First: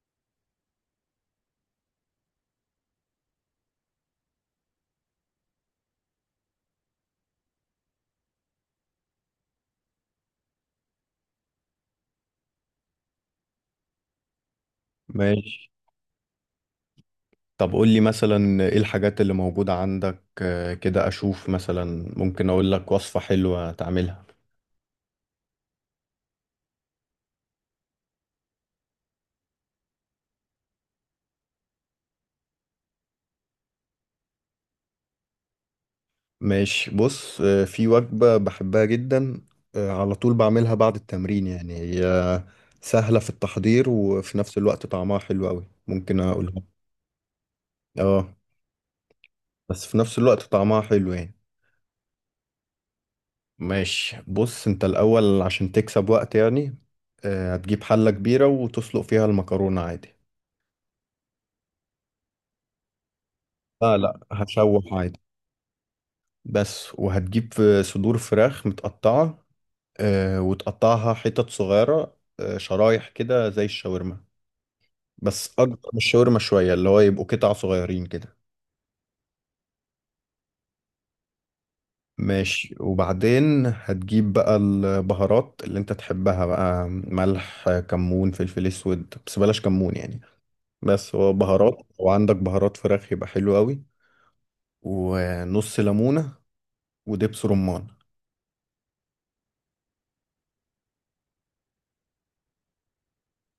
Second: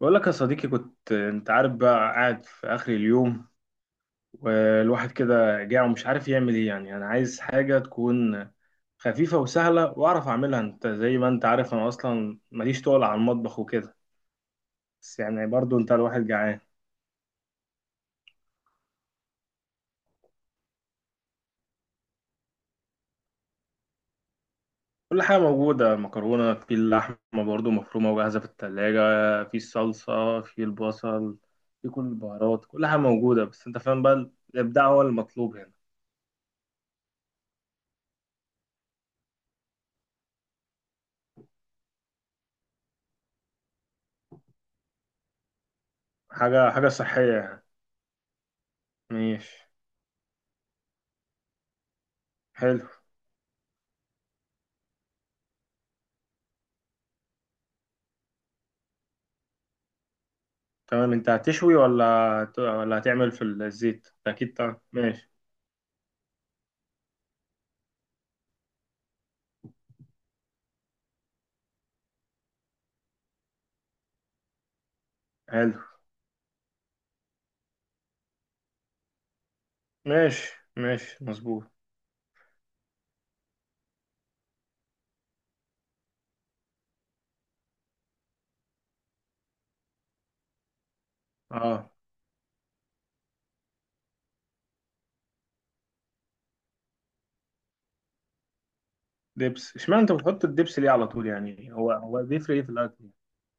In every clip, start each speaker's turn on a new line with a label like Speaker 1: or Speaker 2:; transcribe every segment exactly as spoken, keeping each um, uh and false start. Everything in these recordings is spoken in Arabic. Speaker 1: بقول لك يا صديقي، كنت انت عارف بقى قاعد في اخر اليوم والواحد كده جاع ومش عارف يعمل ايه. يعني انا عايز حاجة تكون خفيفة وسهلة واعرف اعملها. انت زي ما انت عارف انا اصلا ماليش تقل على المطبخ وكده، بس يعني
Speaker 2: ماشي.
Speaker 1: برضو انت الواحد جعان.
Speaker 2: طب قول لي مثلا ايه الحاجات اللي موجودة عندك، آه، كده اشوف مثلا ممكن اقول لك وصفة حلوة تعملها.
Speaker 1: كل حاجة موجودة، مكرونة، في اللحمة برضو مفرومة وجاهزة في التلاجة، في الصلصة، في البصل، في كل البهارات. كل حاجة موجودة بس انت فاهم بقى، الابداع هو المطلوب هنا.
Speaker 2: ماشي، بص، آه، في وجبة بحبها جدا، آه، على طول بعملها بعد التمرين، يعني هي سهلة في التحضير وفي نفس الوقت طعمها حلو قوي. ممكن اقولها.
Speaker 1: حاجة حاجة صحية يعني.
Speaker 2: اه،
Speaker 1: ماشي.
Speaker 2: بس في نفس الوقت طعمها حلو يعني.
Speaker 1: حلو.
Speaker 2: ماشي، بص انت الاول عشان تكسب وقت، يعني آه، هتجيب حلة كبيرة وتسلق فيها المكرونة عادي.
Speaker 1: تمام. انت هتشوي ولا هت- ولا هتعمل في
Speaker 2: لا
Speaker 1: الزيت؟
Speaker 2: لا،
Speaker 1: اكيد طبعا.
Speaker 2: هشوح عادي
Speaker 1: ماشي.
Speaker 2: بس. وهتجيب في صدور فراخ متقطعة، آه، وتقطعها حتت صغيرة، آه، شرايح كده زي الشاورما، بس
Speaker 1: حلو.
Speaker 2: أكبر من الشاورما شوية، اللي هو يبقوا قطع صغيرين كده.
Speaker 1: ماشي. ماشي. مظبوط.
Speaker 2: ماشي. وبعدين هتجيب بقى البهارات اللي انت تحبها، بقى ملح كمون فلفل اسود، بس بلاش كمون يعني. بس هو بهارات،
Speaker 1: اه.
Speaker 2: وعندك بهارات فراخ يبقى حلو قوي. ونص ليمونة ودبس رمان.
Speaker 1: دبس؟ اشمعنى انت بتحط الدبس ليه على طول؟ يعني هو هو بيفرق ايه في الاكل يعني؟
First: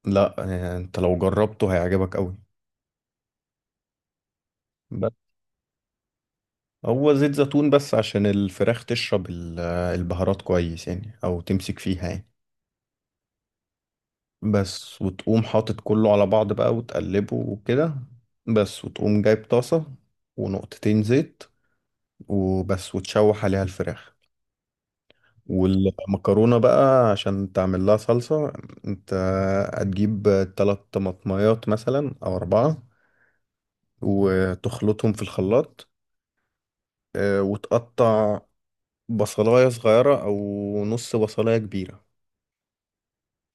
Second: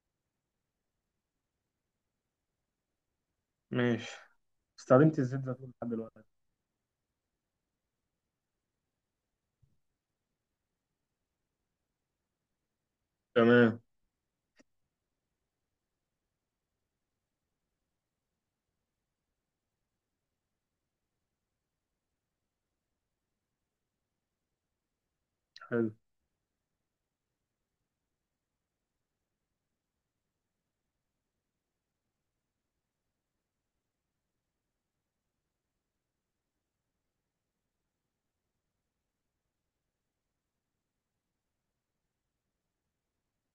Speaker 2: لا، آه، انت لو جربته هيعجبك قوي.
Speaker 1: ماشي. استخدمت الزيت زيتون لحد دلوقتي.
Speaker 2: هو زيت زيتون بس عشان الفراخ تشرب ال- البهارات كويس، يعني او تمسك فيها يعني.
Speaker 1: تمام.
Speaker 2: بس وتقوم حاطط كله على بعض بقى وتقلبه وكده. بس وتقوم جايب طاسة ونقطتين زيت وبس، وتشوح عليها الفراخ
Speaker 1: حلو.
Speaker 2: والمكرونة بقى عشان تعمل لها صلصة. انت هتجيب تلات طماطميات مثلا او اربعة، وتخلطهم في الخلاط، آه، وتقطع بصلاية صغيرة او نص بصلاية كبيرة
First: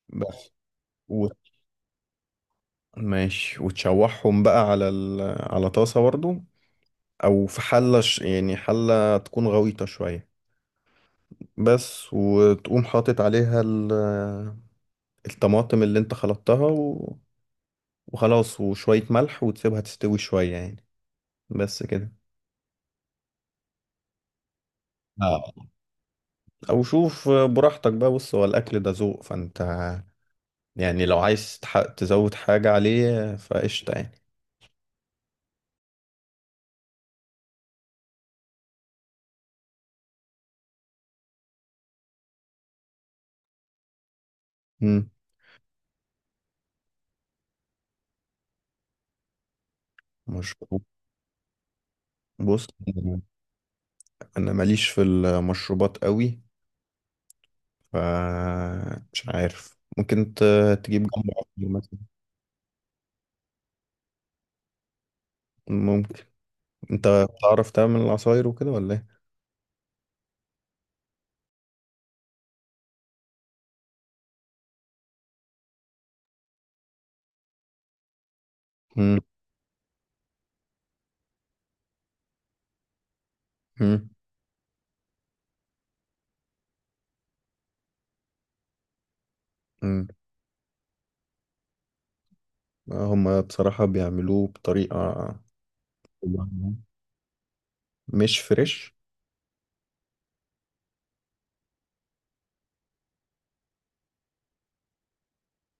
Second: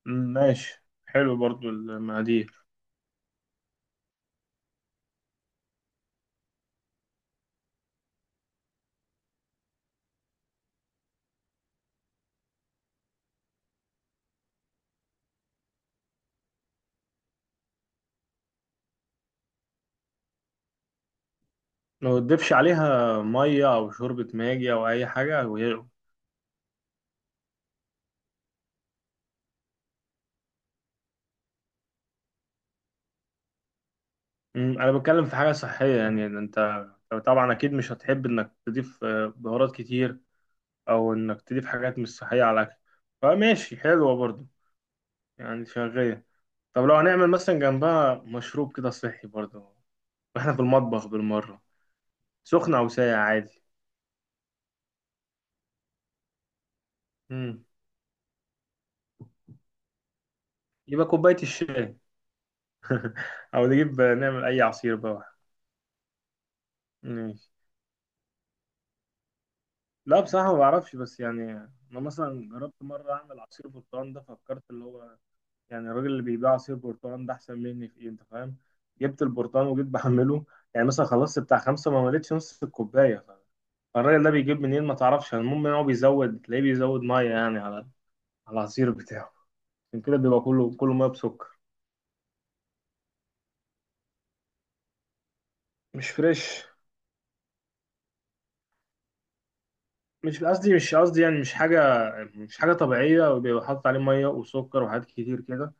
Speaker 1: مم،
Speaker 2: بس.
Speaker 1: ماشي.
Speaker 2: و...
Speaker 1: حلو برضو المقادير.
Speaker 2: ماشي، وتشوحهم بقى على ال... على طاسة برضو، أو في حلة ش... يعني حلة تكون غويطة شوية بس. وتقوم حاطط عليها ال... الطماطم اللي انت خلطتها و... وخلاص. وشوية ملح وتسيبها تستوي شوية يعني. بس كده.
Speaker 1: ما تضيفش عليها ميه او شوربه ماجي او اي حاجه
Speaker 2: آه.
Speaker 1: وهي؟
Speaker 2: أو شوف براحتك بقى. بص هو الأكل ده ذوق، فأنت يعني لو عايز تح... تزود حاجة عليه فقشطة يعني.
Speaker 1: مم، انا بتكلم في حاجه صحيه يعني، ده انت طبعا اكيد مش هتحب انك تضيف آه، بهارات كتير، او انك تضيف حاجات مش صحيه على الاكل. فماشي، حلوه برضو.
Speaker 2: مم.
Speaker 1: يعني شغاله. طب لو هنعمل مثلا جنبها مشروب كده صحي برضو، واحنا في
Speaker 2: مشروب.
Speaker 1: المطبخ بالمره.
Speaker 2: بص
Speaker 1: سخن او ساقع عادي.
Speaker 2: أنا ماليش في المشروبات قوي.
Speaker 1: امم
Speaker 2: ف مش عارف، ممكن ت- تجيب
Speaker 1: يبقى
Speaker 2: جنب
Speaker 1: كوبايه
Speaker 2: عصير
Speaker 1: الشاي،
Speaker 2: مثلا.
Speaker 1: او نجيب نعمل اي عصير بقى.
Speaker 2: ممكن. انت
Speaker 1: ماشي.
Speaker 2: بتعرف تعمل العصاير وكده ولا ايه؟
Speaker 1: لا بصراحه ما بعرفش، بس يعني انا مثلا جربت مره اعمل عصير برتقال. ده فكرت اللي هو يعني الراجل اللي بيبيع عصير برتقال ده احسن مني في ايه؟ انت فاهم.
Speaker 2: مم.
Speaker 1: جبت البرتقال وجيت بعمله، يعني مثلا خلصت بتاع خمسه ما مليتش نص الكوبايه.
Speaker 2: مم.
Speaker 1: الراجل ده بيجيب منين ما تعرفش. يعني المهم ان هو بيزود، تلاقيه بيزود ميه يعني على على العصير بتاعه. عشان
Speaker 2: مم.
Speaker 1: كده بيبقى كله كله ميه بسكر.
Speaker 2: هما بصراحة بيعملوه بطريقة
Speaker 1: مش فريش.
Speaker 2: مش فريش.
Speaker 1: مش قصدي، مش قصدي يعني، مش حاجه، مش حاجه طبيعيه. وبيبقى حاطط عليه ميه وسكر وحاجات كتير كده،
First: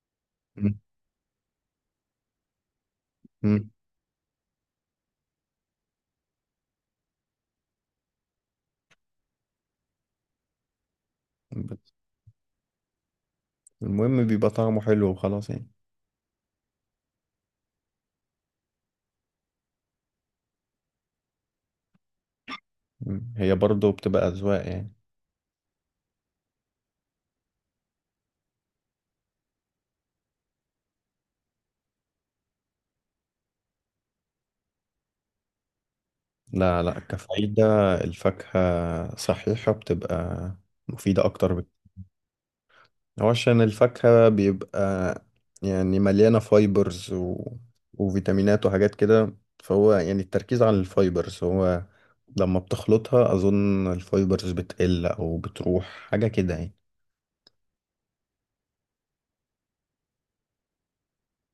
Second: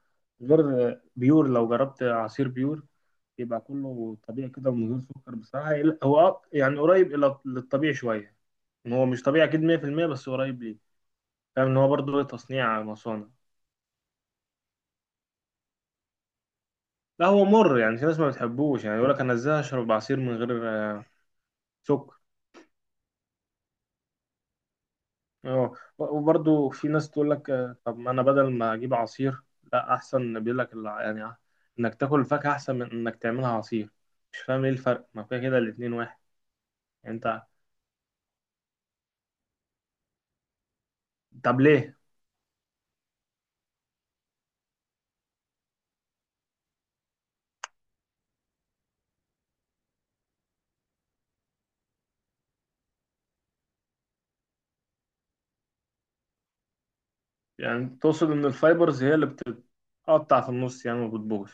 Speaker 2: مم.
Speaker 1: غير بيور. لو جربت عصير بيور يبقى
Speaker 2: مم.
Speaker 1: كله طبيعي كده ومن غير سكر بصراحه. هو أق- يعني قريب الى للطبيعي شويه. إن هو مش طبيعي اكيد مية بالمية، بس قريب ليه. فاهم ان هو
Speaker 2: بس
Speaker 1: برضه تصنيع مصانع.
Speaker 2: المهم بيبقى طعمه حلو وخلاص يعني.
Speaker 1: لا هو مر. يعني في ناس ما بتحبوش، يعني يقول لك انا ازاي اشرب عصير من غير آه، سكر.
Speaker 2: مم. هي برضه بتبقى أذواق يعني.
Speaker 1: اه. وبرضه في ناس تقول لك، آه، طب ما انا بدل ما اجيب عصير، لا احسن، بيقول لك الع- يعني آه، انك تاكل الفاكهه احسن من انك تعملها عصير. مش فاهم ايه الفرق، ما كده كده الاتنين واحد.
Speaker 2: لا لا،
Speaker 1: يعني انت.
Speaker 2: كفايدة الفاكهة صحيحة بتبقى مفيدة أكتر.
Speaker 1: طب ليه؟
Speaker 2: هو عشان الفاكهة بيبقى يعني مليانة فايبرز و... وفيتامينات وحاجات كده. فهو يعني التركيز على الفايبرز، هو لما بتخلطها أظن الفايبرز بتقل أو بتروح حاجة كده يعني.
Speaker 1: يعني تقصد ان الفايبرز هي اللي بتتقطع في النص يعني وبتبوظ؟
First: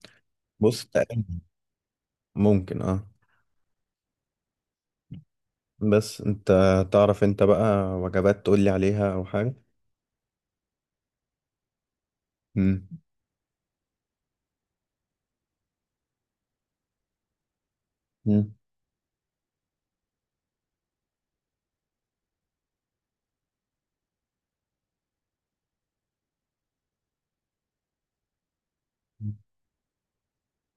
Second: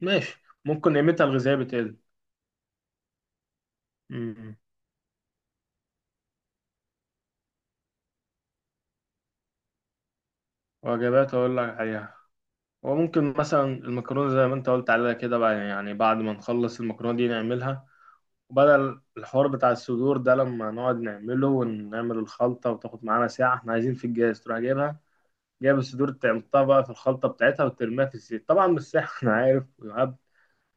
Speaker 1: ماشي،
Speaker 2: بص
Speaker 1: ممكن قيمتها
Speaker 2: تقريبا
Speaker 1: الغذائيه بتقل.
Speaker 2: ممكن، اه.
Speaker 1: مم.
Speaker 2: بس انت تعرف انت بقى وجبات تقولي عليها أو حاجة؟
Speaker 1: وجبات اقول لك عليها؟
Speaker 2: مم.
Speaker 1: وممكن مثلا المكرونة زي ما انت قلت عليها كده بقى، يعني بعد ما نخلص المكرونة دي نعملها.
Speaker 2: مم.
Speaker 1: وبدل الحوار بتاع الصدور ده لما نقعد نعمله، ونعمل الخلطة وتاخد معانا ساعة، احنا عايزين في الجاز تروح جايبها، جايب الصدور تعمطها بقى في الخلطة بتاعتها وترميها في الزيت، طبعا مش ساحة انا عارف ويعب.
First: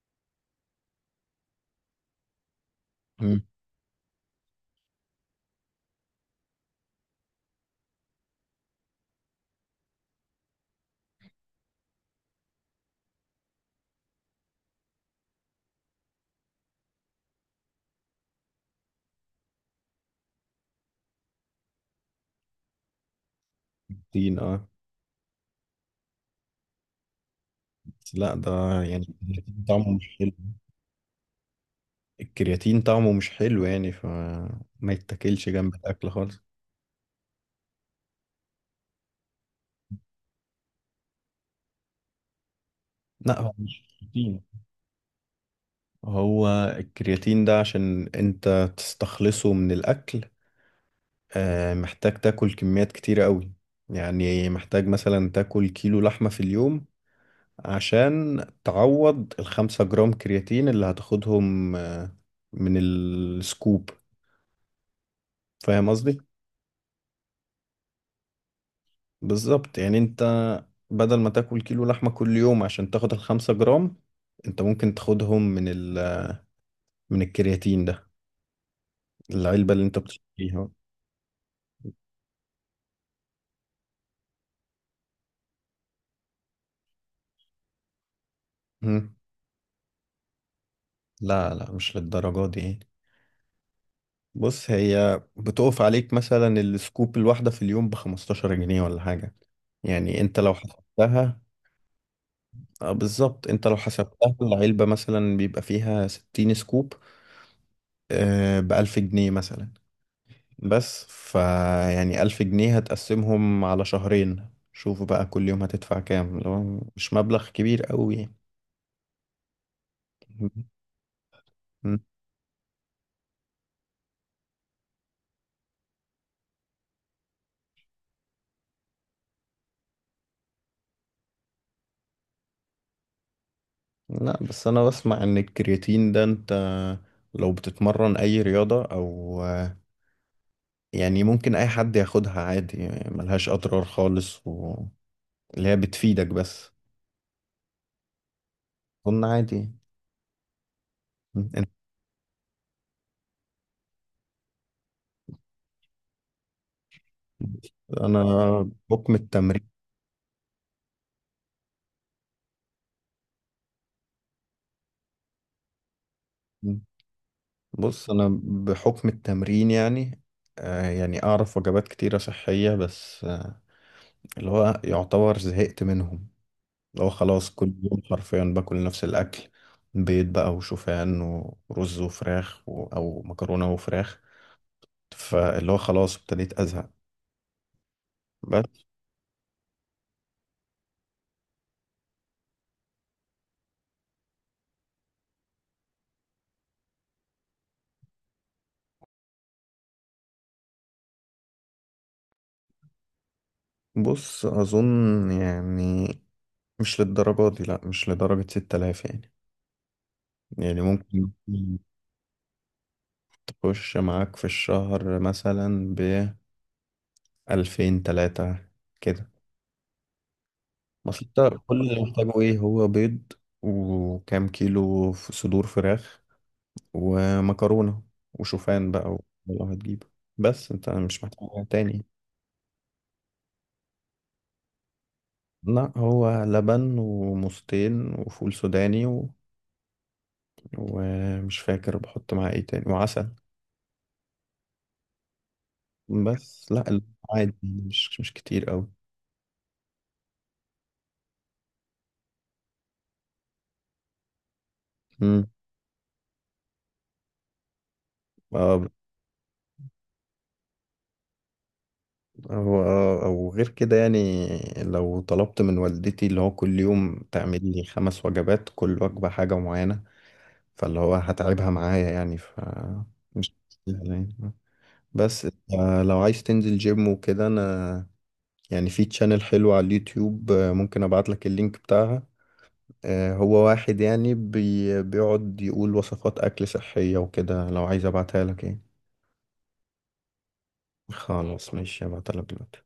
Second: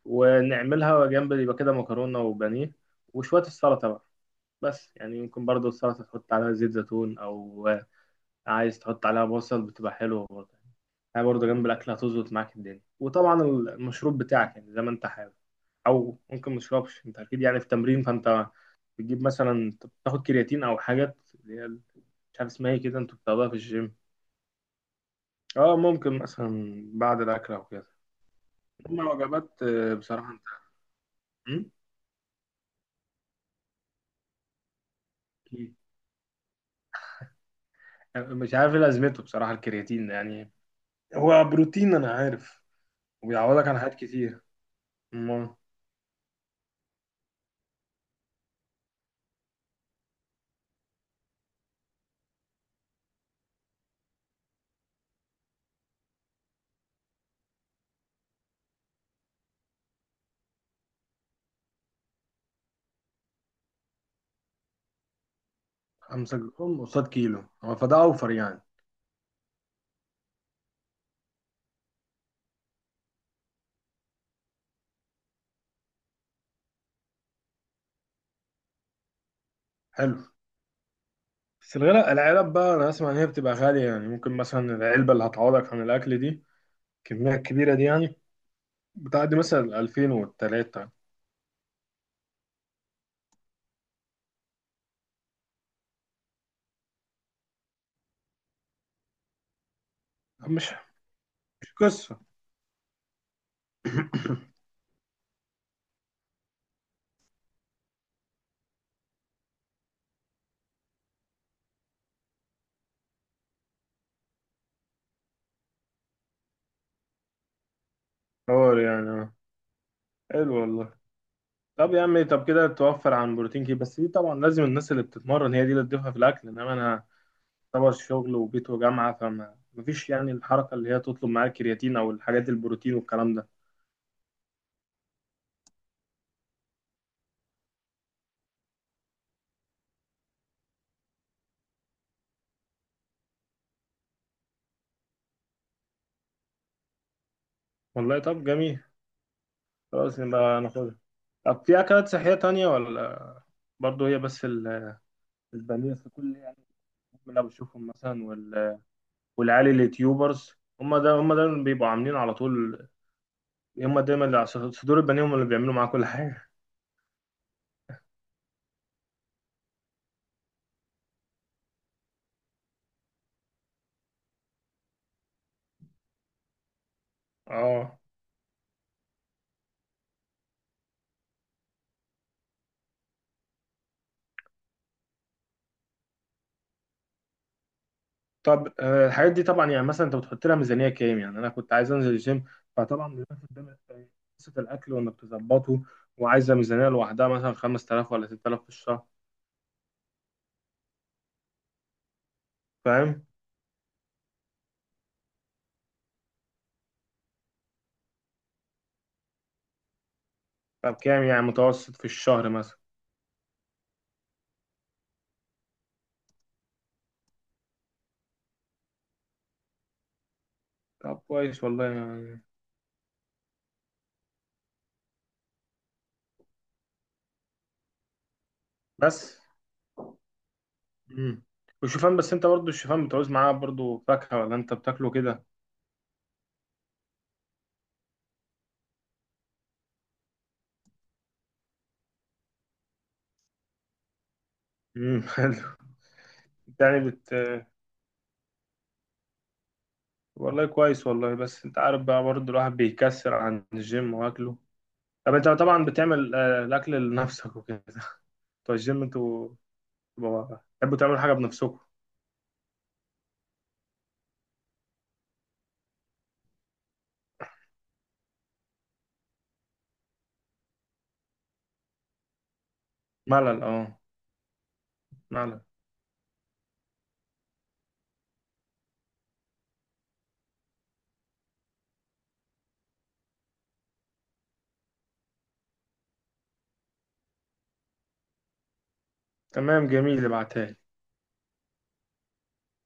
Speaker 1: ونعملها جنب، يبقى كده مكرونة وبانيه،
Speaker 2: مم.
Speaker 1: وشوية السلطة بقى. بس يعني ممكن برضو السلطة تحط عليها زيت زيتون، أو عايز تحط عليها بصل، بتبقى حلوة برضه. هي برضه جنب الأكل هتظبط معاك الدنيا. وطبعا المشروب بتاعك يعني زي ما أنت حابب، أو ممكن مشربش. أنت أكيد يعني في تمرين، فأنت بتجيب مثلا، بتاخد كرياتين أو حاجات اللي هي مش عارف اسمها ايه كده، انتوا بتاخدوها في الجيم.
Speaker 2: كرياتين، اه.
Speaker 1: اه، ممكن مثلا بعد الاكل او كده.
Speaker 2: بس لا، ده
Speaker 1: اما
Speaker 2: يعني
Speaker 1: الوجبات
Speaker 2: الكرياتين طعمه
Speaker 1: آه،
Speaker 2: مش
Speaker 1: بصراحه
Speaker 2: حلو.
Speaker 1: انت. مم؟
Speaker 2: الكرياتين طعمه مش حلو يعني، فما يتاكلش جنب
Speaker 1: أكيد.
Speaker 2: الأكل خالص.
Speaker 1: مش عارف ايه لازمته بصراحه الكرياتين ده، يعني هو بروتين انا عارف،
Speaker 2: لا، هو
Speaker 1: وبيعوضك عن
Speaker 2: مش
Speaker 1: حاجات
Speaker 2: كرياتين.
Speaker 1: كتير. امال.
Speaker 2: هو الكرياتين ده عشان انت تستخلصه من الاكل، آه، محتاج تاكل كميات كتيرة قوي. يعني محتاج مثلا تاكل كيلو لحمة في اليوم عشان تعوض الخمسة جرام كرياتين اللي هتاخدهم آه، من السكوب. فاهم قصدي؟
Speaker 1: 5 جرام قصاد كيلو، هو فده اوفر يعني.
Speaker 2: بالظبط، يعني انت بدل ما تاكل كيلو لحمة كل يوم عشان تاخد الخمسة جرام، انت ممكن تاخدهم من ال من الكرياتين ده، العلبة اللي انت
Speaker 1: حلو.
Speaker 2: بتشتريها.
Speaker 1: بس الغلاء، العلب بقى، انا اسمع ان هي بتبقى غاليه. يعني ممكن مثلا العلبه اللي هتعوضك عن الاكل دي، الكميه الكبيره دي يعني،
Speaker 2: مم.
Speaker 1: بتعدي مثلا ألفين والتلاتة.
Speaker 2: لا لا، مش للدرجة دي يعني. بص هي بتقف عليك مثلا السكوب الواحدة في اليوم بخمستاشر جنيه ولا حاجة. يعني انت لو
Speaker 1: مش
Speaker 2: حسبتها،
Speaker 1: مش قصه.
Speaker 2: اه بالظبط. انت لو حسبتها العلبة مثلا بيبقى فيها ستين سكوب، آه بألف جنيه مثلا. بس فيعني ألف جنيه هتقسمهم على شهرين، شوف بقى كل يوم هتدفع كام، لو مش مبلغ كبير قوي يعني.
Speaker 1: حوار يعني. آه. حلو والله. طب
Speaker 2: م.
Speaker 1: يا عم، طب كده توفر عن بروتين كتير. بس دي طبعا لازم الناس اللي بتتمرن هي دي اللي تضيفها في الاكل، انما انا طبعا شغل وبيت وجامعه، فما مفيش يعني الحركه اللي هي تطلب معايا الكرياتين او الحاجات البروتين والكلام ده.
Speaker 2: لا بس انا بسمع ان الكرياتين ده انت لو بتتمرن اي رياضة او يعني ممكن اي حد ياخدها عادي، يعني ملهاش اضرار خالص و... اللي هي بتفيدك بس.
Speaker 1: والله طب جميل،
Speaker 2: اظن عادي.
Speaker 1: خلاص نبقى ناخدها. طب
Speaker 2: انت
Speaker 1: في أكلات صحية تانية ولا برضه هي بس ال- البانيه في كل يعني اللي أنا بشوفهم
Speaker 2: انا
Speaker 1: مثلا وال-
Speaker 2: بحكم التمرين.
Speaker 1: والعيال اليوتيوبرز؟ هم ده، هم ده اللي بيبقوا عاملين على طول. هم دايما اللي على صدور البانيه، هم اللي بيعملوا معاه كل حاجة.
Speaker 2: بص انا بحكم التمرين يعني آه، يعني اعرف وجبات كتيرة صحية بس آه، اللي هو يعتبر زهقت منهم. اللي هو خلاص كل
Speaker 1: اه.
Speaker 2: يوم حرفيا باكل نفس الاكل: بيض بقى وشوفان، ورز وفراخ و... او مكرونة وفراخ. فاللي هو خلاص ابتديت ازهق.
Speaker 1: طب، آه، الحاجات دي طبعا يعني مثلا انت بتحط لها ميزانية كام؟ يعني انا كنت عايز انزل الجيم، فطبعا دلوقتي قدامك قصة الاكل وانك تظبطه، وعايزة ميزانية لوحدها، مثلا خمستلاف ولا ستتلاف في الشهر. فاهم.
Speaker 2: بص أظن يعني مش للدرجة دي، لأ مش لدرجة ستة آلاف يعني. يعني
Speaker 1: طب كام
Speaker 2: ممكن
Speaker 1: يعني متوسط في الشهر مثلا؟
Speaker 2: تخش معاك في الشهر مثلا بألفين تلاتة كده.
Speaker 1: طب
Speaker 2: بس انت
Speaker 1: كويس
Speaker 2: كل
Speaker 1: والله
Speaker 2: اللي محتاجه
Speaker 1: يعني.
Speaker 2: ايه: هو بيض وكام كيلو ف- صدور فراخ ومكرونة وشوفان بقى
Speaker 1: بس.
Speaker 2: لو هتجيبه، بس انت مش
Speaker 1: مم.
Speaker 2: محتاج حاجة تاني.
Speaker 1: والشوفان، بس انت برضو الشوفان بتعوز معاه برضو فاكهة ولا انت بتاكله كده؟
Speaker 2: لا، هو لبن وموزتين وفول سوداني و... ومش فاكر بحط معاه ايه تاني، وعسل
Speaker 1: مم. حلو.
Speaker 2: بس. لا،
Speaker 1: يعني
Speaker 2: ال-
Speaker 1: بت...
Speaker 2: عادي يعني، مش مش كتير أوي.
Speaker 1: والله كويس والله، بس انت عارف بقى برضو الواحد بيكسر عن الجيم واكله. طب
Speaker 2: مم.
Speaker 1: انت طبعا بتعمل آه، الاكل لنفسك وكده؟ بتوع
Speaker 2: آه،
Speaker 1: الجيم انتوا بتبقوا- بتحبوا تعملوا حاجة بنفسكم.
Speaker 2: هو آه، أو غير كده يعني. لو طلبت من والدتي اللي هو كل يوم تعمل لي خمس وجبات، كل وجبة حاجة معينة، فاللي هو هتعبها معايا يعني. ف مش
Speaker 1: ملل. اه.
Speaker 2: يعني بس،
Speaker 1: ملل.
Speaker 2: آه، لو عايز تنزل جيم وكده أنا يعني، في تشانل حلو على اليوتيوب، آه، ممكن أبعت لك اللينك بتاعها. آه، هو واحد يعني بي بيقعد يقول وصفات أكل صحية وكده، لو عايز أبعتها لك يعني.
Speaker 1: تمام جميل، ابعتها لي.
Speaker 2: خلاص ماشي، هبعتلك دلوقتي.